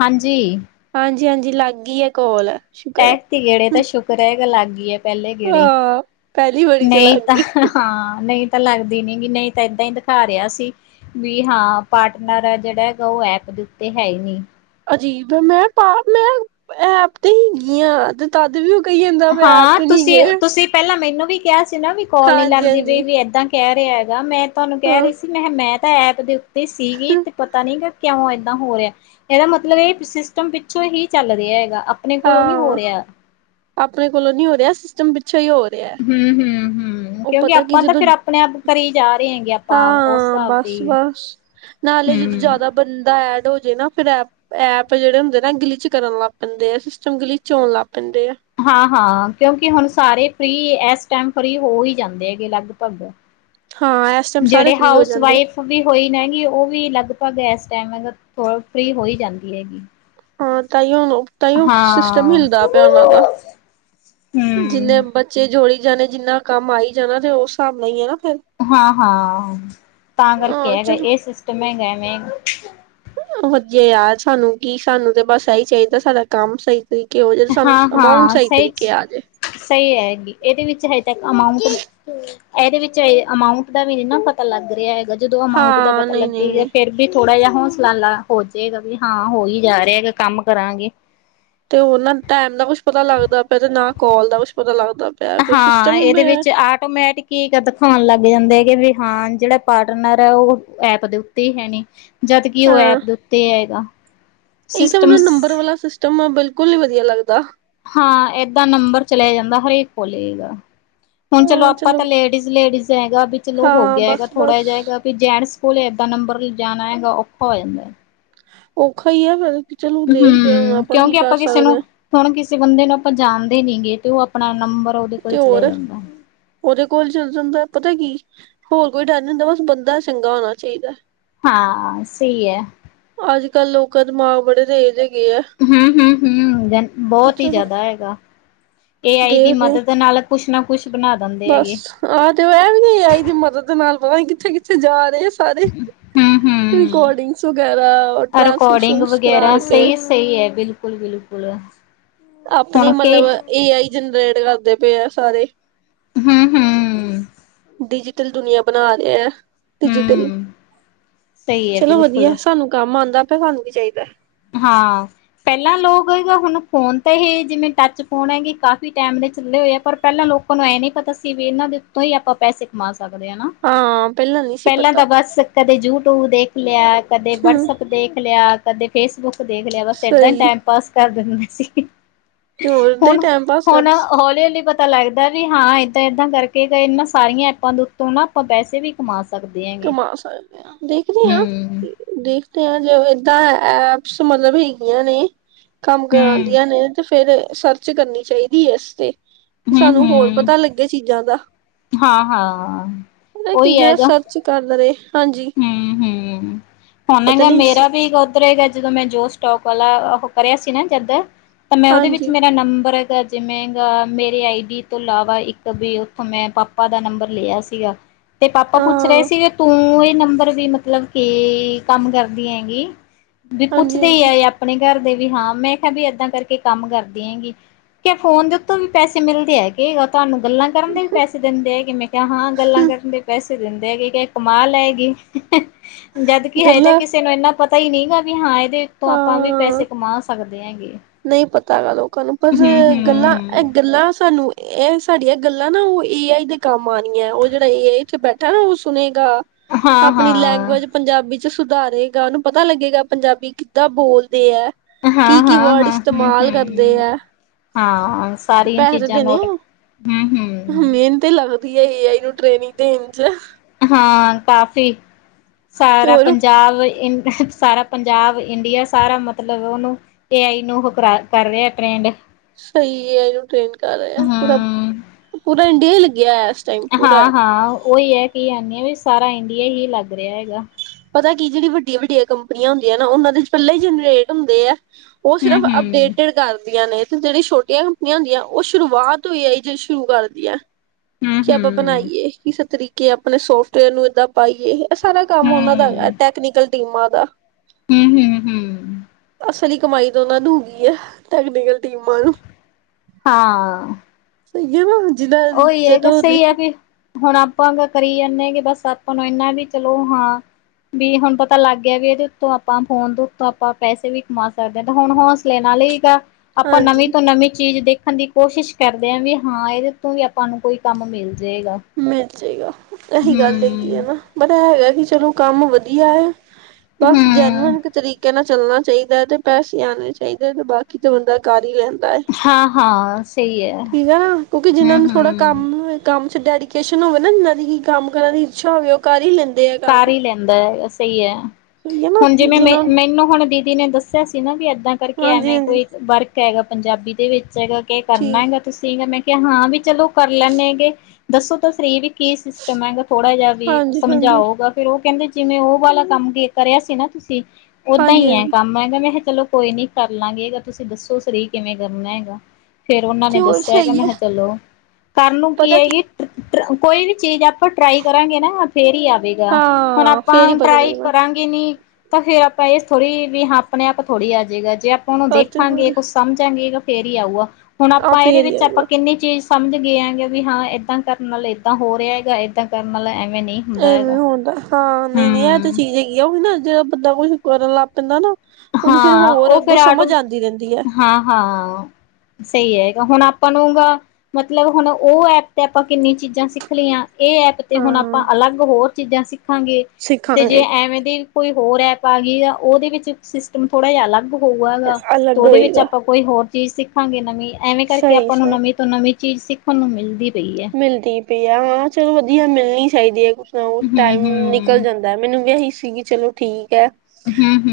ਹਾਂਜੀ, ਹਾਂਜੀ ਹਾਂਜੀ ਲੱਗ ਗਈ ਐ ਕੋਲ ਸ਼ੁਕਰ ਤੀ ਗੇੜੇ ਹੈ ਤਾਂ ਸ਼ੁਕਰ ਹੈ। ਲੱਗ ਏ, ਪਹਿਲੇ ਗੇੜੇ ਹਾਂ ਪਹਿਲੀ ਵਾਰੀ ਚ ਨਹੀਂ, ਲੱਗ ਤਾਂ ਗਈ ਹਾਂ ਨਹੀਂ ਤਾਂ ਲੱਗਦੀ ਨੀ ਨਹੀਂ ਤਾਂ ਏਦਾਂ ਹੀ ਦਿਖਾ ਰਿਹਾ ਸੀ ਵੀ ਹਾਂ, ਪਾਰਟਨਰ ਜਿਹੜਾ ਹੈਗਾ ਉਹ ਐਪ ਦੇ ਉੱਤੇ ਹੈ ਹੀ ਨੀ। ਅਜੀਬ ਮੈਂ ਪਾਪ ਮੈਂ ਐਪ ਤੇ ਹੈਗੀ ਹਾਂ ਤੇ ਤਦ ਵੀ, ਕਹੀ ਜਾਂਦਾ ਵੇ ਆਪ ਤੇ ਨੀ ਗਏ, ਮੈਨੂ ਵੀ ਕਿਹਾ ਸੀ। ਨਾ ਵੀ ਕੋਲ ਨੀ ਲੱਗਦੀ ਪਈ ਹਾਂਜੀ-ਹਾਂਜੀ ਵੀ ਏਦਾਂ ਕਹਿ ਰਿਹਾ ਐ ਗਾ ਮੈਂ ਤੁਹਾਨੂੰ ਕਹਿ ਹਾਂ ਰਹੀ ਸੀ ਮੈਂ ਕਿਹਾ ਮੈਂ [unintelligible] ਅਤੇ ਸੀਗੀ ਤਾਂ ਪਤਾ ਨਹੀਂ ਗ ਕਿਉਂ ਏਦਾਂ ਹੋ ਰਿਹਾ ਇਹਦਾ ਮਤਲਬ ਇਹ ਸਿਸਟਮ ਪਿੱਛੋਂ ਹੀ ਚੱਲ ਰਿਹਾ ਹੈਗਾ ਆਪਣੇ ਕੋਲੋਂ ਨੀ ਹੋ ਹਾਂ ਰਿਹਾ। ਆਪਣੇ ਕੋਲੋਂ ਨੀ ਹੋ ਰਿਹਾ ਸਿਸਟਮ ਵਿੱਚ ਹੂੰ ਹੂੰ ਹੂੰ, ਹੂੰ, ਉਹ ਕਿਉਂਕਿ ਪਤਾ ਕੀ ਆਪਾਂ ਤਾਂ ਜਦੋਂ ਫੇਰ ਆਪਣੇ ਆਪ ਘਰੇ ਹੀ ਜਾ ਰਹੇ ਹੈਗੇ ਆਪਾਂ ਉਸ ਹਾਂ ਹਿਸਾਬ ਤੇ ਹੀ ਬਸ-ਬਸ ਨਾਲੇ ਜਦੋਂ ਹੂੰ ਜ਼ਿਆਦਾ ਬੰਦਾ ਐਡ ਹੋਜੇ ਨਾ ਫਿਰ ਐ ਐਪ ਜਿਹੜੇ ਹੁੰਦੇ ਨਾ ਗਲਿਚ ਕਰਨ ਲੱਗ ਪੈਂਦੇ ਆ ਸਿਸਟਮ ਗਲਿਚ ਹੋਣ ਲੱਗ ਪ ਹਾਂ ਕਿਉਂਕਿ ਹੁਣ ਸਾਰੇ ਫਰੀ ਇਸ ਟਾਈਮ ਫਰੀ ਹੋ ਹੀ ਜਾਂਦੇ ਹੈਗੇ ਲਗਭਗ ਹਾਂ ਇਸ ਟਾਈਮ ਸਾਰੇ ਜਿਹੜੇ ਫ੍ਰਰੀ ਹੋ ਹਾਊਸ ਜਾਂਦੇ ਵਾਈਫ ਵੀ ਹੋਈ ਨੇਗੀ ਉਹ ਵੀ ਲਗ ਆਪਾਂ ਏਸ ਟਾਈਮ ਹੈਗਾ ਥੋੜਾ ਫਰੀ ਹੋਈ ਜਾਂਦੀ ਹੈਗੀ ਹਾਂ ਤਾਈ ਉਹ ਨਾ ਤਾਂ ਹੀ ਉਹ ਸਿਸਟਮ ਹਾਂ ਹਿਲਦਾ ਪਿਆ ਉਹਨਾਂ ਦਾ ਜਿੰਨੇ ਬੱਚੇ ਜੋੜੀ ਜਾਣੇ ਜਿੰਨਾ ਕੰਮ ਆਈ ਜਾਣਾ ਤੇ ਉਸ ਹਿਸਾਬ ਨਾਲ ਹੀ ਹੈ ਫਿਰ ਹਾਂ ਹਾਂ ਤਾਂ ਕਰਕੇ ਹਾਂ ਹੈਗਾ ਚਲੋ ਇਹ ਸਿਸਟਮ ਹੈਗਾ ਵੇਂ ਵਧੀਆ ਯਾਰ ਸਾਨੂੰ ਕੀ ਸਾਨੂੰ ਤੇ ਬਸ ਇਹੀ ਚਾਹੀਦਾ ਸਾਡਾ ਕੰਮ ਸਹੀ ਤਰੀਕੇ ਹੋ ਜਾਏ ਸਾਨੂੰ ਹਾਂ ਅਮਾਊਂਟ ਹਾਂ ਸਹੀ ਤਰੀਕੇ ਆ ਜੇ ਚ ਸਹੀ ਹੈਗੀ ਇਹਦੇ ਵਿੱਚ ਅਮਾਊਟ ਇਹਦੇ ਵਿੱਚ ਏ ਅਮਾਊਂਟ ਦਾ ਵੀ ਨ ਨਾ ਪਤਾ ਲੱਗ ਰਿਹਾ ਹੈਗਾ ਜਦੋਂ ਅਮਾਊਂਟ ਦਾ ਹਾਂ ਪਤਾ ਨਹੀਂ ਨਹੀਂ ਲੱਗੇਗਾ ਨਹੀਂ ਫਿਰ ਵੀ ਥੋੜਾ ਜਿਹਾ ਹੌਸਲਲਾ ਹੋ ਜਾਏਗਾ ਵੀ ਹਾਂ ਹੋਈ ਜਾ ਰਿਹਾ ਕੰਮ ਕਰਾਂਗੇ ਤੇ ਉਹ ਨਾ ਟਾਈਮ ਦਾ ਕੁੱਛ ਪਤਾ ਲੱਗਦਾ ਪਿਆ ਤੇ ਨਾ ਕੋਲ ਦਾ ਕੁੱਛ ਪਤਾ ਲੱਗਦਾ ਪਿਆ ਕੁਛ ਹਾਂ ਸਿਸਟਮ ਹੀ ਇਹਦੇ ਪਿਆ। ਵਿੱਚ ਆਟੋਮੈਟਿਕ ਹੀ ਦਿਖਾਉਣ ਲੱਗ ਜਾਂਦੇ ਹੈਗੇ ਵੀ ਹਾਂ ਜਿਹੜਾ ਪਾਰਟਨਰ ਹੈ ਉਹ ਐਪ ਦੇ ਉੱਤੇ ਹੀ ਹੈਨੀ ਜਦਕਿ ਉਹ ਐਪ ਦੇ ਉੱਤੇ ਹੈਗਾ। ਇਹ ਤਾਂ ਸਿਸਟਮ ਮੈਨੂੰ ਨੰਬਰ ਵਾਲਾ ਸਿਸਟਮ ਆ ਬਿਲਕੁਲ ਨੀ ਵਧੀਆ ਲੱਗਦਾ। ਹਾਂ ਏਦਾਂ ਨੰਬਰ ਚਲਿਆ ਜਾਂਦਾ ਹਰੇਕ ਕੋਲੇ ਹੈਗਾ। ਹੁਣ ਚਲੋ ਆਪਾਂ ਤਾਂ ਲੇਡੀਜ਼ ਲੇਡੀਜ਼ ਹੈਗਾ ਵੀ ਚਲੋ ਹੋ ਹਾਂ ਗਿਆ ਹੈਗਾ ਬਸ ਥੋੜਾ ਜਿਹਾ ਬਸ ਹੈਗਾ ਵੀ ਜੈਂਟਸ, ਕੋਲੇ ਏਦਾਂ ਨੰਬਰ ਲੈ ਜਾਣਾ ਹੈਗਾ ਔਖਾ ਹੋ ਜਾਂਦਾ। ਔਖਾ ਹੀ ਹੈ ਫੇਰ, ਹੂੰ ਕਿਉਂਕਿ ਆਪਾਂ ਕਿਸੇ ਨੂੰ ਹਾਂ ਹੁਣ ਕਿਸੇ ਬੰਦੇ ਨੂੰ ਆਪਾਂ ਜਾਣਦੇ ਨੀ ਗੇ। ਤੇ ਉਹ ਆਪਣਾ ਨੰਬਰ ਉਹਦੇ ਕੋਲ ਤੇ ਹੋਰ ਚਲੇ ਜਾਂਦਾ। ਉਹਦੇ ਕੋਲ ਚਲ ਜਾਂਦਾ ਪਤਾ ਕੀ। ਹੋਰ ਕੋਈ ਡਰ ਨੀ ਹੁੰਦਾ ਬਸ ਬੰਦਾ ਚੰਗਾ ਹੋਣਾ ਚਾਹੀਦਾ। ਹਾਂ ਸਹੀ ਏ, ਅੱਜ ਕੱਲ੍ਹ ਲੋਕਾਂ ਦਿਮਾਗ ਬੜੇ ਤੇਜ਼ ਹੈ, ਹੂੰ-ਹੂੰ-ਹੂੰ, ਬਹੁਤ ਹੀ ਚਲੋ ਜ਼ਿਆਦਾ ਹੈਗਾ। ਏ ਆਈ ਦੀ ਦੇਖਦੇ ਮਦਦ ਨਾਲ ਕੁਛ ਨਾ ਕੁਛ ਬਣਾ ਦਿੰਦੇ ਬਸ ਹੈਗੇ। ਆਹ ਤੇ ਉਹ ਐ ਵੀ ਏ ਆਈ ਦੀ ਮਦਦ ਦੇ ਨਾਲ, ਪਤਾ ਨੀ ਕਿੱਥੇ ਕਿੱਥੇ ਜਾ ਰਹੇ ਆ। ਸਾਰੇ ਹੂੰ-ਹੂੰ, ਰਿਕੋਡਿੰਗਸ ਵਗੈਰਾ ਰਿਕੋਡਿੰਗ ਟ੍ਰਾਂਸਕਰਿਪਸਨਸ ਕਰਾ ਵਗੈਰਾ ਕੇ, ਸਹੀ-ਸਹੀ ਐ ਬਿਲਕੁਲ-ਬਿਲਕੁਲ, ਆਪਣੇ ਹੁਣ ਕੇ ਮਤਲਬ ਏ ਆਈ ਜਨਰੇਟ ਕਰਦੇ, ਪੇ ਐ ਸਾਰੇ, ਹੂੰ-ਹੂੰ, ਡਿਜੀਟਲ ਦੁਨੀਆਂ ਬਣਾ ਰਿਹਾ ਹੈ। ਡਿਜੀਟਲ, ਹੂੰ, ਸਹੀ ਐ ਚਲੋ ਬਿਲਕੁਲ। ਵਧੀਆ ਸਾਨੂੰ ਕੰਮ, ਮੰਨਦਾ ਤਾ ਸਾਨੂੰ ਵੀ ਚਾਹੀਦਾ। ਹਾਂ ਪਹਿਲਾਂ ਲੋਕ ਹੈਗਾ ਹੁਣ ਫੋਨ ਤੇ ਹੀ ਜਿਵੇਂ ਟੱਚ ਫੋਨ ਹੈਗੇ ਕਾਫ਼ੀ ਟਾਈਮ ਦੇ ਚੱਲੇ ਹੋਏ ਆ ਪਰ ਪਹਿਲਾਂ ਲੋਕਾਂ ਨੂੰ ਇਹ ਨੀ ਪਤਾ ਸੀ ਵੀ ਇਹਨਾਂ ਦੇ ਉੱਤੋਂ ਹੀ ਆਪਾਂ ਪੈਸੇ ਕਮਾ ਸਕ ਕਦੇ ਆ ਨਾ ਹਾਂ ਨਹੀਂ ਸੀ ਪਹਿਲਾਂ ਪਤਾ ਤਾਂ ਬਸ ਕਦੇ ਯੂਟਿਊਬ ਦੇਖ ਲਿਆ ਕਦੇ ਹਮ ਵਟਸਐਪ ਦੇਖ ਲਿਆ। ਕਦੇ ਫੇਸਬੁੱਕ, ਦੇਖ ਲਿਆ ਬਸ ਏਦਾਂ ਹੀ ਸਹੀ ਟਾਈਮ ਪਾਸ ਕਰ, ਕਰਨਾ ਸੀ। ਤੇ ਹੋਰ ਦਾ ਹੀ ਹੁਣ ਟਾਈਮ ਪਾਸ ਕਰ ਹੁਣ ਹੌਲੀ-ਹੌਲੀ ਪਤਾ, ਤਾਂ ਲੱਗਦਾ ਵੀ ਹਾਂ ਇੱਦਾਂ ਏਦਾਂ ਕਰਕੇ ਇਹਨਾਂ ਸਾਰੀਆਂ ਐਪਾਂ ਦੇ ਉੱਤੋਂ ਨਾ ਆਪਾਂ ਪੈਸੇ ਵੀ ਕਮਾ ਸਕ ਕਮਾ ਸਕਦੇ ਹਾਂ ਦੇਖਦੇ ਹਾਂ ਹੂੰ ਦੇਖ, ਤੇ ਜੇ ਏਦਾਂ ਐਪਸ ਮਤਲਬ ਹੈਗੀਆਂ ਨੇ, ਕੰਮ ਹੂੰ ਕਰਾਦੀਆਂ ਨੇ ਤੇ, ਫਿਰ ਸਰਚ ਕਰਨੀ ਚਾਹੀਦੀ ਹੈ ਇਸ ਤੇ ਹੂੰ ਸਾਨੂੰ ਹੋਰ ਹੂੰ ਪਤਾ ਲੱਗੇ ਚੀਜ਼ਾਂ ਦਾ ਹਾਂ ਹਾਂ ਪਤਾ ਕੀ ਉਹੀ ਜਿਹੜਾ ਹੈਗਾ। ਸਰਚ ਕਰਦਾ ਰਹੇ। ਹਾਂਜੀ ਹਮ ਹੁਣ ਪਤਾ ਹੈਗਾ ਨਹੀਂ ਮੇਰਾ ਵੀ ਉੱਧਗਾ ਜਦੋਂ ਮੈਂ ਜੋ ਸਟੋਕ ਵਾਲਾ [inaudible] ਉਹ ਕਰਿਆ ਸੀ ਨਾ ਜਦ। ਤਾਂ ਮੈਂ ਉਹਦੇ ਵਿੱਚ ਹਾਂਜੀ ਮੇਰਾ ਨੰਬਰ ਜਿਵੇਂ ਗ ਮੇਰੀ ਆਈ ਡੀ ਤੋਂ ਇਲਾਵਾ ਇੱਕ ਵੀ ਉੱਥੋਂ ਮੈਂ ਪਾਪਾ ਦਾ ਨੰਬਰ ਲਿਆ ਸੀਗਾ ਤੇ ਪਾਪਾ ਪੁੱਛ ਰਹੇ ਹਾਂ ਸੀਗੇ ਤੂੰ ਇਹ ਨੰਬਰ ਵੀ ਮਤਲਬ ਕੇ ਕੰਮ ਕਰਦੀ ਹੈਗੀ ਵੀ ਹਾਂਜੀ ਪੁੱਛਦੇ ਹੀ ਹਾਂਜੀ ਆ ਆਪਣੇ ਘਰ ਵੀ ਹਾਂ ਮੈਂ ਕਿਹਾ ਵੀ ਏਦਾਂ ਕਰਕੇ ਕੰਮ ਕਰਦੀ ਹੈਂਗੀ ਕ ਫੋਨ ਦੇ ਉੱਤੋਂ ਵੀ ਪੈਸੇ ਮਿਲਦੇ ਹੈਗੇ ਤੁਹਾਨੂੰ ਗੱਲਾਂ ਕਰਨ ਦੇ ਵੀ ਪੈਸੇ ਦਿੰਦੇ ਹੈ ਕਿ ਮੈਂ ਕਿਹਾ ਹਾਂ ਗੱਲਾਂ ਕਰਨ ਦੇ ਪੈਸੇ ਦਿੰਦੇ ਹੈ ਕਿ ਕਮਾਲ ਹੈ। ਕਿ ਹੈ। ਜਦਕਿ ਹੈ ਤਾਂ ਗੱਲਾਂ ਕਿਸੇ ਨੂੰ ਇੰਨਾ ਪਤਾ ਹੀ ਨਹੀਂ ਗਾ ਵੀ ਹਾਂ ਇਹ ਏਦੇ ਤੋਂ ਆਪਾਂ ਵੀ ਹਾਂ ਪੈਸੇ ਕਮਾ ਸਕਦੇ ਹੈਂਗੇ। ਨਹੀਂ ਪਤਾ ਹੈਗਾ ਲੋਕਾਂ ਨੂੰ ਪਰ ਗੱਲਾਂ ਇਹ ਹੂੰ ਗੱਲਾਂ ਸਾਨੂੰ ਇਹ ਸਾਡੀਆਂ ਗੱਲਾਂ ਨਾ ਉਹ ਏ ਆਈ ਦੇ ਕੰਮ ਆਉਣ ਹੈ ਉਹ ਜਿਹੜਾ ਏ ਆਈ ਇਥੇ ਬੈਠਾ ਨਾ ਉਹ ਸੁਣੇ ਹਾਂ ਆਪਣੀ ਹਾਂ ਲੈਂਗੁਏਜ ਪੰਜਾਬੀ ਸੁਧਾਰੇਗਾ ਉਹਨੂੰ ਪਤਾ ਲੱਗੇਗਾ ਪੰਜਾਬੀ ਕਿੱਦਾਂ ਬੋਲ ਹੈ ਕੀ ਹਾਂ ਕੀ ਹਾਂ ਵਰਡ ਹਾਂ ਹੂੰ ਇਸਤੇਮਾਲ ਕਰਦੇ ਹੂੰ ਹੈ ਹਾਂ ਤੇ ਸਾਰੀਆਂ ਪੈਸੇ ਚੀਜ਼ਾਂ ਦੇਣੇ ਨੋਟ ਆ ਹੂੰ ਹੂੰ ਮਿਹਨਤ ਲੱਗਦਾ ਵਧੀਆ ਏ ਆਈ ਨੂੰ ਟ੍ਰੇਨਿੰਗ ਦੇਣ ਵਿੱਚ । ਹਾਂ ਕਾਫ਼ੀ ਤੇ ਸਾਰਾ ਹੋਰ ਪੰਜਾਬ ਇੰਝ ਸਾਰਾ ਪੰਜਾਬ ਇੰਡੀਆ ਸਾਰਾ ਮਤਲਬ ਉਹਨੂੰ ਏ ਆਈ ਨੂੰ ਹੁਣ ਕਰ ਰਿਹਾ ਟ੍ਰੈਂਡ। ਸਹੀ ਹੈ ਇਹਨੂੰ ਟਰੇਂਡ ਕਰ ਰਹੇ ਹੂੰ ਪੂਰਾ। ਪੂਰਾ ਇੰਡੀਆ ਹੀ ਲੱਗਿਆ ਹੈ। ਹਾਂ ਹਾਂ ਉਹੀ ਹੈ ਕੀ ਆ ਵੀ ਇਸ ਸਾਰਾ ਇੰਡੀਆ ਹੀ ਲੱਗ ਰਿਹਾ ਹੈਗਾ ਪਤਾ ਕੀ ਜਿਹੜੀ ਵੱਡੀਆਂ- ਵੱਡੀਆਂ ਕੰਪਨੀਆਂ ਹੁੰਦੀਆਂ ਨਾ, ਉਹਨਾਂ ਦੇ ਪਹਿਲਾਂ ਹੀ ਜਨਰੇਟ ਹੁੰਦੇ ਆ। ਉਹ ਹੂੰ ਸਿਰਫ ਹੂੰ ਅਪਡੇਟਡ ਕਰਦੀਆਂ ਨੇ। ਜਿਹੜੀ ਛੋਟੀਆਂ ਕੰਪਨੀਆਂ ਹੁੰਦੀਆਂ, ਉਹ ਸ਼ੁਰੂਆਤ ਏ ਆਈ ਜ ਸ਼ੁਰੂ ਕਰਦੀ ਹੈ। ਹੂੰ ਕਿ ਆਪਾਂ ਹੂੰ ਬਣਾਈਏ ਕਿਸੇ ਤਰੀਕੇ ਕਿ ਆਪਣੇ ਸੋਫਟਵੇਅਰ ਨੂੰ ਏਦਾਂ ਪਾਈਏ। ਸਾਰਾ ਕੰਮ ਉਹਨਾਂ ਟੈਕਨੀਕਲ ਦੀਮਾ ਦਾ। ਹਮ, ਹਮ, ਹਮ। ਅਸਲੀ ਕਮਾਈ ਤੋਂ ਉਹਨਾਂ ਦ ਹੋ ਗਈ ਹੈ, ਟੈਕਨੀਕਲ ਟੀਮਾਂ ਨੂੰ। ਹਾਂ। [unintelligible] ਉਹੀ ਹੈਗਾ ਜਦੋਂ ਸਹੀ ਆ ਦੇਖੋ ਵੀ ਹੁਣ ਆਪਾਂ ਕਰੀ ਜਾਂਦੇ ਗ ਬਸ ਆਪਾਂ ਨੂੰ ਇਨਾ ਵੀ ਚਲੋ ਹਾਂ ਵੀ ਹੁਣ ਪਤਾ ਲੱਗ ਗਿਆ ਵੀ, ਇਹਦੇ ਉੱਤੋਂ ਆਪਾਂ ਫੋਨ ਦੇ ਉੱਤੋਂ ਆਪਾਂ ਪੈਸੇ ਵੀ ਕਮਾ ਸਕਦੇ ਹਾਂ, ਤੇ ਹੁਣ ਹੌਸਲੇ ਨਾਲ ਹੀ ਗ ਆਪਾਂ ਹਾਂਜੀ ਨਵੀਂ ਤੋਂ ਨਵੀਂ ਚੀਜ਼ ਦੇਖ ਰੱਖਣ ਦੀ ਕੋਸ਼ਿਸ਼ ਕਰਦੇ ਹਾਂ ਵੀ ਹਾਂ ਇਹਦੇ ਵੀ ਆਪਾਂ ਨੂੰ ਕੋਈ ਕੰਮ ਮਿਲਦਾ। ਜਾਏਗਾ। ਜਹੀਗਾ [unintelligible] ਇਹੀ ਗੱਲ ਹੈਗੀ ਹੈ ਹਮ ਨਾ, ਬਤਾ ਹੈਗਾ ਕਿ ਚਲੋ ਕੰਮ ਵਧੀਆ ਹੈ। ਬਸ ਹਮ ਜੈਨਅਨ ਤਰੀਕੇ ਨਾਲ ਚੱਲਣਾ ਚਾਹੀਦਾ ਹੈ ਤੇ ਪੈਸੇ ਆਉਣੇ ਚਾਹੀਦੇ ਤੇ ਬਾਕੀ ਤਾਂ ਬੰਦਾ ਕਰ ਹੀ ਲੈਂਦਾ। ਹਾਂ ਹਾਂ ਸਹੀ ਹੈ ਠੀਕ ਆ ਕਿਉਂਕਿ ਜਿਹਨਾਂ ਨੂੰ ਹਮ ਥੋੜਾ ਹਮ ਕੰਮ, ਕੰਮ ਸ ਡੈਡੀ ਸ਼ਨ ਹੋਵੇ ਨਾ, ਇਹਨਾਂ ਦੀ ਕੀ ਕੰਮ ਕਰਨ ਦੀ ਇੱਛਾ ਹੋਵੇ ਉਹ ਕਰ ਹੀ ਲੈਂਦੇ। ਆ ਕਾਰ ਕੰਮ ਹੀ ਲੈਂਦਾ, ਸਹੀ ਹੈ, ਸਹੀ ਹੈ ਨਾ ਹੁਣ ਜਿਵੇਂ ਮੈਂ ਜਿਹਨਾਂ ਨੂੰ ਮੈਨੂੰ ਹੁਣ ਦੀ ਨੇ ਦੱਸਿਆ ਸੀ ਨਾ, ਵੀ ਅੱ ਕਰਕੇ ਹਾਂਜੀ ਐਵੇਂ ਹਾਂਜੀ ਕੋਈ ਵਰਕ ਹੈਗਾ ਪੰਜਾਬੀ ਦੇ ਵਿੱਚ ਜਗਾ ਕੇ ਕਰਨਾ ਠੀਕ ਹੈਗਾ ਤੁਸੀਂਗਾ ਮੈਂ ਕਿ ਹਾਂ ਵੀ ਚਲੋ ਕਰ ਲੈੇਗੇ, ਦੱਸੋ ਤਾਂ ਸਰੀ ਵੀ ਕੀ ਸਿਸਟਮ ਹੈਗਾ, ਥੋੜਾ ਜਿਹਾ ਵੀ ਹਾਂਜੀ ਹਾਂਜੀ ਸਮਝਾਓ। ਫਿਰ ਉਹ ਕਹਿੰਦੇ ਜਿਵੇਂ ਉਹ ਵਾਲਾ ਕੰਮ ਕਰਿਆ ਸੀ ਨਾ ਤੁਸੀਂ ਓਦਾਂ ਹਾਂਜੀ ਹੀ ਐ ਹਾਂਜੀ ਕੰਮ ਹੈਗਾ ਮੈਂ ਚਲੋ ਕੋਈ ਨੀ ਕਰ ਲਾਂਗੇ। ਤੁਸੀਂ ਦੱਸੋ ਸਈ ਕਿਵੇਂ ਕਰਨਾ ਹੈਗਾ? ਫੇਰ ਉਹਨਾਂ ਨੇ ਤੇ ਹੋਰ ਦੱਸਿਆ ਹੈਗਾ। ਸਹੀ ਮੈਂ ਹੈ ਕਿਹਾ, ਚਲੋ ਕਰਨ ਨੂੰ ਕੀ ਹੈਗੀ। ਕੋਈ ਵੀ ਚੀਜ਼ ਆਪਾਂ ਟਰਾਈ ਕਰਾਂਗੇ ਨਾ ਫੇਰ ਈ ਆ। ਹੁਨ ਹਾਂ ਫੇਰ ਹੀ ਆਪਾਂ ਪਤਾ ਟਰਾਈ ਲੱਗਣਾ ਕਰਾਂਗੇ ਨੀ ਤਾਂ ਫੇਰ ਆਪਾਂ ਇਹ ਥੋੜ੍ਹੀ ਵੀ ਹਾਂ, ਆਪਣੇ ਆਪ ਥੋੜ੍ਹੀ ਆ ਜਾਏਗਾ ਜੇ ਆਪਾਂ ਨੂੰ ਆ ਤੇ ਦੇਖਾਂਗੇ ਹੋਰ ਕੁਝ ਸਮਝਾਂਗੇ। ਫੇਰ ਈ ਆਊਗਾ। ਹੁਣ ਆ ਆਪਾਂ ਇਹਦੇ ਫੇਰ ਹੀ ਵਿੱਚ, ਆਊਗਾ ਆਪਾਂ ਕਿੰਨੀ ਚੀਜ਼ ਸਮਝ ਗਏ ਆਗੇ ਵੀ ਹਾਂ, ਏਦਾਂ ਕਰਨ ਵਾਲਾ ਏਦਾਂ ਹੋ ਰਿਹਾ ਹੈਗਾ, ਏਦਾਂ ਕਰਨ ਨਾਲ ਐ ਨਈ ਹੁੰਦਾ ਹੈਗਾ। ਹਦਾ ਹਾਂ ਨਹੀਂ, ਨਹੀਂ ਇਹ ਤੇ ਹੂੰ ਚੀਜ਼ ਹੈਗੀ ਆ। ਉਹ ਨਾ ਜਾ ਬੰਦਾ ਕੁ ਕਰਨ ਲੱਗ ਪੈਂਦਾ ਨਾ। ਉਹਨੂੰ ਫੇਰ ਹਾਂ ਹੋਰ ਉਹ ਫਿਰ ਅੱਗੋਂ ਆਟੋ ਸਮਝ ਆਉਂਦੀ ਰਹਿੰਦੀ ਹੈ ਹਾਂ, ਹਾਂ ਸਹੀ ਹੈਗਾ। ਹੁਣ ਆਪ ਬਣੂੰਗਾ। ਮਤਲਬ ਹੁਣ ਉਹ ਐਪ ਤੇ ਆਪਾਂ ਕਿੰਨੀ ਚੀਜ਼ਾਂ ਸਿੱਖ ਲਈਆਂ। ਇਹ ਐਪ ਤੇ ਹੁਨ ਆਪਾਂ ਹਾਂ ਅਲੱਗ ਹੋਰ ਚੀਜ਼ਾਂ ਸਿੱਖ ਦੇਖਾਂਗੇ। ਤੇ ਜੇ ਸਿੱਖਾਂਗੇ ਐਵੇਂ ਦੀ ਕੋਈ ਹੋਰ ਐਪ ਆ ਗਈ ਆ। ਉਹਦੇ ਵਿੱਚ ਸਿਸਟਮ ਥੋੜਾ ਜਾਂ ਅਲੱਗ ਹੋਉਆਗਾ ਤੋ ਅਲੱਗ ਔਦੇ ਵਿੱਚ ਹੋਏਗਾ ਆਪਾਂ ਕੋਈ ਹੋਰ ਚੀਜ ਸਿੱਖਾਂਗੇ ਨਵੀਂ। ਐਮੈਂ ਕਰਕੇ ਸਹੀ ਆਪਾਂ ਨੂੰ ਸਹੀ ਨਵੀਂ ਤੋਂ ਨਵੀਂ ਚੀਜ਼ ਸਿੱਖਣ ਨੂੰ ਮਿਲਦੀ। ਪਈ ਹੈ ਮਿਲਦੀ ਪਈ ਆ, ਹਾਂ ਚਲੋ ਵਧੀਆ ਮਿਲੇ ਨੀ ਚਾਈਦੀ ਐ। ਓਹ ਟਾਈਮ ਨਿਕਲ ਹੂੰ-ਹੂੰ, ਜਾਂਦੈ। ਮੈਨੂੰ ਵੀ ਐਹੀ ਸ ਸੀਗੀ ਚਲੋ ਠੀਕ ਐ।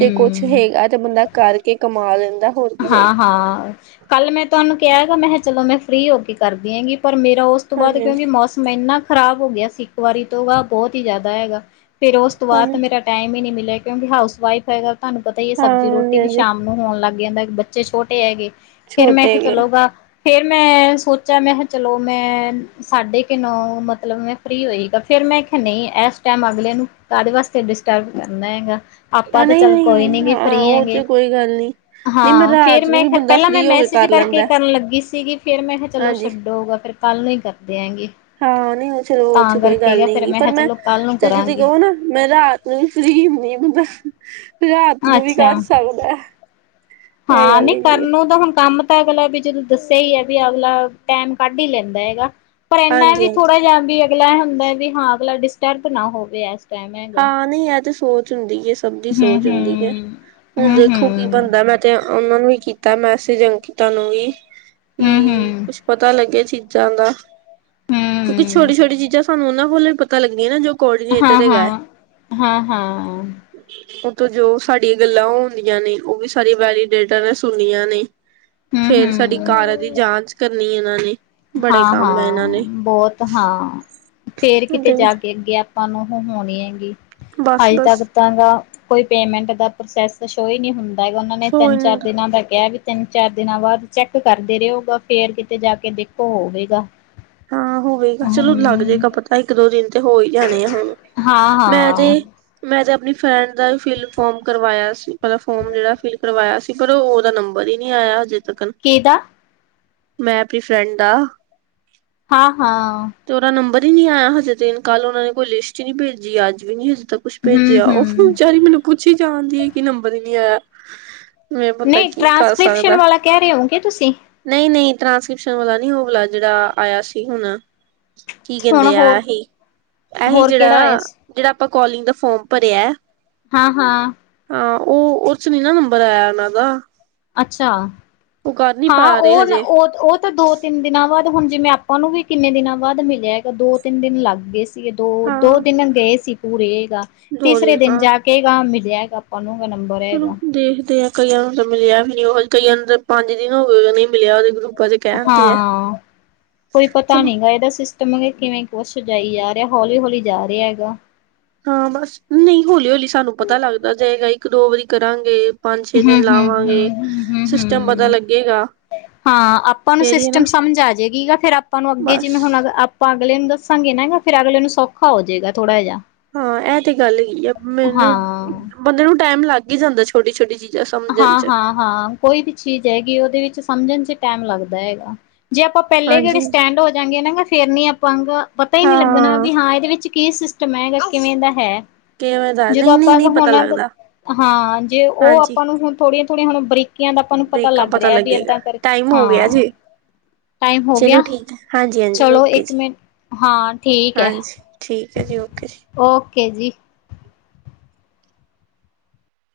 ਜੇ ਕੁਛ ਹੇਗਾ ਤੇ ਬੰਦਾ ਕਰਕੇ ਕਮਾ ਲੈਂਦਾ ਹੋਰ ਕੀ ਹਾਂ, ਚਾਹੀਦਾ ਹਾਂ, ਕੱਲ ਮੈਂ ਤੁਹਾਨੂੰ ਕਿਆ ਹੈਗਾ ਮੈਂ ਹੈ ਚਲੋ, ਮੈਂ ਫਰੀ ਹੋ ਕੇ ਕਰਦੀ ਹੈਂਗੀ। ਪਰ ਮੇਰਾ ਓਸ ਤੋਂ ਬਾਅਦ ਹਾਂਜੀ ਹਾਂਜੀ ਕਿਓਂਕਿ ਮੌਸਮ ਇੰਨਾ ਖ਼ਰਾਬ ਹੋ ਗਿਆ ਸੀ। ਇੱਕ ਵਾਰੀ ਤੋਂ ਵਾ ਬੌਤ ਹੀ ਜੈਦਾ ਹੈਗਾ। ਫੇਰ ਓਸ ਤੋਂ ਬਾਦ ਹਾਂਜੀ ਤਾਂ, ਮੇਰਾ ਟਾਈਮ ਈ ਨੀ ਮਿਲੇ। ਕਿਓਂਕਿ ਹਾਊਸ ਵਾਈਫ ਹੈਗਾ। ਤੁਹਾਨੂੰ ਪਤਾ ਈ ਏ, ਹਾਂ ਸਬਜ਼ੀ ਰੋਟੀ ਹਾਂਜੀ ਵੀ ਹਾਂਜੀ ਸ਼ਾਮ ਨੂੰ ਹੋਣ ਲੱਗ [unintelligible] ਬੱਚੇ ਛੋਟੇ ਹੈਗੇ। ਫੇਰ ਮੈਂ ਛੋਟੇ ਕਿਆ ਹੈਗੇ ਚਲੋ ਵਾ ਫੇਰ ਮੈਂ ਸੋਚਾ ਮੈਂ ਹੈ ਚਲੋ ਮੈਂ ਸਾਢੇ ਕੇ ਨੌ ਮਤਲਬ ਮੈਂ ਫ੍ਰੀ ਹੋਈ ਫੇਰ ਮੈਂ ਖੈ ਨਹੀਂ ਐਸ ਟੈਮ ਅਗਲੇ ਨੂੰ ਕਾਦੇ ਵਾਸਤੇ ਡਿਸਟਰਬ ਕਰਨੈ ਹੈਗਾ। ਤਾ ਆਪਾਂ ਤਾਂ ਨਹੀਂ ਚੱਲ ਕੋਈ ਨੀ ਨਹੀਂ ਗੇ ਹਾਂ ਫ੍ਰਰੀ ਔ ਹੈਗੇ ਚ ਕੋਈ ਗੱਲ ਨੀ। ਹਾਂ, ਫੇਰ ਮੈਂ ਖੈ ਪੈਲਾਂ ਮੈਂ ਮੈਸੇਜ ਕਰਕੇ ਲੈਂਦਾ ਕਰਨ ਲੱਗੀ। ਸੀਗੀ ਵਿ ਫੇਰ ਮੈਂ ਖੈ ਚਲੋ ਹਾਂਜੀ ਛੱਡੋਗਾ ਫੇਰ ਕੱਲ ਨਹੀਂ ਕਰਨਾ। ਹਾਂ ਨਹੀਂ ਓਹ ਚਲੋ ਓਹ ਚ ਕੋਈ ਕਰਕੇ ਗੱਲ ਗ ਫੇਰ ਨੀ ਪਰ ਕਿਹਾ ਮੈਂ ਚਲੋ ਕੱਲ ਨੂੰ ਤੇ ਜਦੀ ਕਰਾਂਗੇ ਕਹੋ ਨਾ ਮੈਂ ਰਾਤ ਨੂੰ ਵੀ ਫਰੀ ਹੁੰਣੀ ਆ ਬੰਸ। ਅੱਛਾ, ਇਹ ਹਾਂ ਗੱਲ ਨੀ ਕਰਣ ਹੈਗੀ ਹੈ ਨੂੰ ਤਾਂ ਹੁਣ ਕੰਮ ਤਾ ਗਲਾ ਵੀ ਜਦੋਂ ਦੱਸਿਆ ਈ ਐ ਵੀ ਐਵਲਾ ਟੈਮ ਕੱਢ ਈ ਲੈਂਦਾ ਹੈਗਾ। ਪਰ ਏਨਾ ਹਾਂਜੀ ਵੀ ਹਾਂਜੀ ਥੋੜ੍ਹਾ ਜਾ ਬੀ ਏ ਅਗਲਾ ਐਹ ਹੁੰਦੈ ਵੀ ਹਾਂ ਅਗਲਾ ਡਿਸਟਰਬ ਨਾ ਹੋਵੇ ਐਸ ਹਾਂ ਨਹੀਂ ਇਹ ਤੇ ਸੋਚ ਹੁੰਦੀ ਏ। ਸਭ ਦੀ ਸੋਚ ਹਮ ਹੂਦੀ ਏ, ਹੁਨ ਹਮ ਵੇੱਖੋ ਕੀ ਹਮ ਬਣਦਾ, ਮੈਂ ਤਾਂ ਉਹਨਾਂ ਨੂੰ ਕੀਤਾ ਮੈਸੇਜ ਅੰਕਿਤਾ ਨੂੰ ਵੀ। ਹਮ ਕੀ, ਹਮ ਕੁੱਛ ਪਤਾ ਲੱਗਿਆ ਜੀ। ਚੰਗਾ ਹਮ ਕਿਉਂਕਿ ਹਮ ਛੋਟੀ-ਛੋਟੀ ਚੀਜਾਂ ਸਾਹਨੂੰ ਉਹਨਾਂ ਕੋ ਹੀ ਪਤਾ ਲੱਗਦੀਆਂ ਨੇਂ, ਹਾ ਹਾ ਹਾ ਹਾ ਤੇ ਜੋ ਸਾਡੀਆਂ ਗੱਲਾਂ ਹੁੰਦੀਆਂ ਨੇ, ਉਹ ਵੀ ਸਾਰੀ ਵੈਲੀਡੇਟਰ ਨੇ ਸੁਣੀਆਂ ਨੇਂ। ਹਮ ਫੇਰ ਸਾਡੀ ਕਾਰਾਂ ਦੀ ਜਾਂਚ ਕਰ ਇਹਨਾ ਨੇ ਹਾ ਬੜੇ ਹਾ ਕੰਮ ਇਹਨਾਂ ਨੇ ਬਹੁਤ ਹਾਂ ਫੇਰ ਕਿਤੇ ਤੇ ਜਾ ਕੇ ਅੱਗੇ ਆਪਾਂ ਨੂੰ ਹੁਣ [unintelligible] ਹੈਂਗੀ ਬਸ ਹਲੇ ਬਸ ਤਕ ਤਾਂ ਗਾ ਕੋਈ ਪੇਮੈਂਟ ਦਾ ਪ੍ਰੋਸੈਸ ਸ਼ੋ ਹੀ ਨੀ ਹੁੰਦ ਹੈਗਾ ਉਹਨਾਂ ਨੇ ਸੋ ਤਿੰਨ ਹੀ ਨੀ ਚਾਰ ਦਿਨਾਂ ਦਾ ਕਿਹਾ ਵਈ। ਤਿੰਨ ਚਾਰ ਦਿਨਾਂ ਬਾਅਦ ਚੈੱਕ ਕਰਦੇ ਰਹੇ ਓ, ਬ ਫੇਰ ਕਿਤੇ ਜਾ ਕੇ ਦੇਖ ਤੋ ਹੋਵੇਗਾ ਹਾਂ ਹੋਵੇਗਾ, ਚਲੋ ਲੱਗ ਹਮ ਜੇਗਾ ਪਤਾ ਇੱਕ ਦੋ ਦਿਨ ਚ ਹੋ ਹੀ ਜਾਣੇ ਆ। ਹੂੰ, ਮੈਂ ਹਜੇ ਹਾਂ-ਹਾਂ ਮੈਂ ਜ ਆਪਣੀ ਫਰੈਂਡ ਦਾ ਫਿੱਲ ਫੋਰਮ ਕਰਵਾਇਆ ਸੀ, ਪਹਿਲਾ ਫੋਰਮ ਜਿਹੜਾ ਫਿਲ ਕਰਵਾਇਆ ਸੀ ਪਰ ਓਹ ਉਹਦਾ ਨੰਬਰ ਹੀ ਨਹੀਂ ਆਇਆ ਹਜੇ। ਤੱਕ ਕੀਦਾ ਮੈਂ ਆਪਨੀ ਫਰੈਂਡ ਦਾ। ਹਾਂ-ਹਾਂ ਨੀ ਆਇਆ ਹਜੇ ਤੇ ਕੱਲ ਉਹਨਾਂ ਨੇ ਕੋਈ ਲਿਸਟ ਹੀ ਨੀ ਭੇਜੀ ਅੱਜ ਵੀ ਨੀ ਲਿਸ ਤੇ ਕੁਛ ਭੇਜਿਆ ਉਹ ਫਿਰ ਹਮ-ਹਮ ਵਿਚਾਰੀ ਮੈਨੂੰ ਪੁਛੀ ਤਾਂ ਆਂਹਦੀ ਹੀ ਕੀ ਨੰਬਰ ਈ ਨੀ ਆਇਆ। ਮੈਂ ਬੰਦਾ ਨਹੀਂ ਕੀ ਕਰ ਟ੍ਰਾਂਸਕ੍ਰਿਪਸ਼ਨ ਸਕਦਾ ਵਾਲਾ ਕਹਿ ਰਹੇ ਕਿ ਤੁਸੀ। ਟਰਾਂਸਕ੍ਰਿਪਸ਼ਨ ਵਾਲਾ ਨੀ ਓਹ ਵਾਲਾ ਜਿਹੜਾ ਆਇਆ ਸੀ ਹੁਣ। ਕੀ ਹੁਣ ਕਹਿੰਦੇ ਹੋਰ ਆ, ਆਹੀ ਹੋਰ ਕਿਹੜਾ ਆਇਆ ਜਿਹੜਾ- ਸੀ ਜਿਹੜਾ ਤੇ ਕੋਲਿੰਗ ਦਾ ਫੋਰਮ ਭਰਿਆ। ਹਾਂ-ਹਾਂ ਹਾਂ ਉਹ-ਉਹ ਚ ਨੀ ਨਾ ਨੰਬਰ ਆਇਆ ਉਹਨਾਂ ਦਾ। ਅੱਛਾ ਉਹ ਕਰ ਨੀ ਪਾ ਹਾਂ ਰਹੇ ਉਹ- ਹਜੇ ਉਹ -ਉਹ ਤਾਂ ਦੋ ਤਿੰਨ ਦਿਨਾਂ ਬਾਅਦ ਹੁਣ ਜਿਵੇਂ ਆਪਾਂ ਨੂੰ ਵੀ ਕਿੰਨੇ ਦਿਨਾਂ ਬਾਅਦ ਮਿਲਿਆ ਹੈਗਾ, ਦੋ ਤਿੰਨ ਦਿਨ ਲੱਗ ਗਏ ਸੀ। ਸੀਗੇ ਦੋ-ਦੋ ਹਾਂ ਦਿਨ ਗਏ ਸੀ। ਪੂਰੇ ਜਾਂ ਦੋ ਤੀਸਰੇ ਦਿਨ ਜਾ ਕਹੇਗਾ ਮਿਰ ਲਿਆਏਗਾ ਆਪਾਂ ਨੂੰ। ਗਾ ਨੰਬਰ ਸੁਣੋ ਹੈਗਾ ਦੇਖਦੇ ਆ। ਕਈਆਂ ਨੂੰ ਤਾਂ ਮਿਲਿਆ ਵੀ ਨਹੀਂ ਉਹ ਕਈਆਂ ਨੂੰ ਤਾਂ ਪੰਜ ਦਿਨ ਹੋ ਗਏ ਨਹੀਂ ਮਿਲਿਆ, ਉਹਦੇ ਗਰੁਪ ਹਾਂ ਕੋਈ ਪਤਾ ਚਲੋ ਨੀ ਗਾ ਇਹਦਾ ਸਿਸਟ ਤੇ ਮੈਂ ਕਿਹਾ ਕਿਵੇਂ ਕੁਛ ਜਾਈ ਜਾ ਰਿਹਾ, ਹੌਲੀ- ਹੌਲੀ ਜਾ ਰਿਹਾ ਹੈਗਾ। ਹਾਂ ਬਸ ਨਹੀਂ ਹੌਲੀ -ਹੌਲੀ ਸਾਨੂੰ ਪਤਾ ਲੱਗਦਾ ਜਾਏਗਾ ਹੀ। ਇੱਕ ਦੋ ਵਾਰੀ ਕਰਾਂਗੇ। ਪੰਜ ਛੇ ਹੂੰ, ਦਿਨ ਹੂੰ, ਲਾਵਾਂਗੇ ਹੂੰ, ਹੂੰ, ਹੂੰ, ਸਿਸਟਮ ਪਤਾ ਲੱਗੇਗਾ ਹੂੰ, ਹਾਂ ਆਪਾਂ ਨੂੰ ਫੇਰ ਹੀ ਸਿਸਟਮ ਨਾ ਸਮਝ ਆ ਜਾਏਗੀ, ਗ ਫ਼ਿਰ ਆਪਾਂ ਨੂੰ ਅੱਗੇ ਜਿਵੇਂ ਬਸ ਹੁਣ ਅ ਆਪਾਂ ਅਗਲੇ ਨੂੰ ਦੱਸਾਂਗੇ ਨਾ ਫਿਰ ਅਗਲੇ ਨੂੰ ਸੌਖਾ ਹੋ ਜਾਏਗਾ ਥੋੜਾ ਜਿਹਾ। ਹਾਂ ਇਹ ਤੇ ਗੱਲ ਹੀ ਆ ਮੈਨੂੰ ਹਾਂ ਬੰਦੇ ਨੂੰ ਟਾਈਮ ਲੱਗ ਈ ਜਾਂਦਾ ਛੋਟੀ- ਛੋਟੀ ਚੀਜ਼। ਹਾਂ-ਹਾਂ-ਹਾਂ, ਕੋਈ ਵੀ ਚੀਜ਼ ਹੈਗੀ ਉਹਦੇ ਵਿੱਚ ਸਮਝਣ 'ਚ ਟਾਈਮ ਲੱਗਦਾ ਹੈਗਾ। ਜੇ ਆਪਾਂ ਪਹਿਲੇ ਹਾਂਜੀ ਜਿਹੜੇ ਹਾਂਜੀ ਸਟੈਂਡ ਹੋ ਜਾਂਗੇ ਨਾ ਫੇਰ ਨੀ ਆਪਾਂ ਪੰੰਗਾ। ਪਤਾ ਹੀ ਨਹੀਂ ਲੱਗਦਾ ਨਾ ਵੀ ਹਾਂ ਇਹਦੇ ਵਿੱਚ ਕੀ ਸਿਸ ਕਿ ਮਹਿੰਗਾ ਕਿਵੇਂ ਦਾ ਹੈ? ਕਿਵੇਂ ਦਾ ਜਦੋਂ ਨਹੀਂ ਨਹੀਂ ਆਪਾਂ ਨਹੀਂ ਪਤਾ ਹੁਣ ਲੱਗਦਾ ਹਾਂ ਜੇ ਉਹ ਅਪ ਹਾਂਜੀ ਤੁਹਾਨੂੰ ਹੁਣ ਥੋੜੀਆਂ-ਥੋੜੀਆਂ ਹੁਣ ਬਰੀਕੀਆਂ ਦਾ ਆਪਾਂ ਨੂੰ ਪਤਾ ਬ੍ਰੇਕਾਂ ਲੱਗ ਰਿਹਾ ਵੀ ਲੱਗੇਗਾ ਏਦਾਂ ਕਰਕੇ, ਟਾਈਮ ਹੋ ਗਿਆ ਹਾਂ ਜੀ ਟਾਈਮ ਹੋ ਚਲੋ ਗਿਆ, ਠੀਕ ਹੈ ਹਾਂਜੀ ਹਾਂਜੀ ਚਲੋ ਓਕੇ ਇੱਕ ਜੀ ਮਿੰਟ ਹਾਂ ਠੀਕ ਹੈ, ਹਾਂਜੀ ਠੀਕ ਹੈ ਜੀ ਓਕੇ ਜੀ ਓਕ ਕੇ ਜੀ।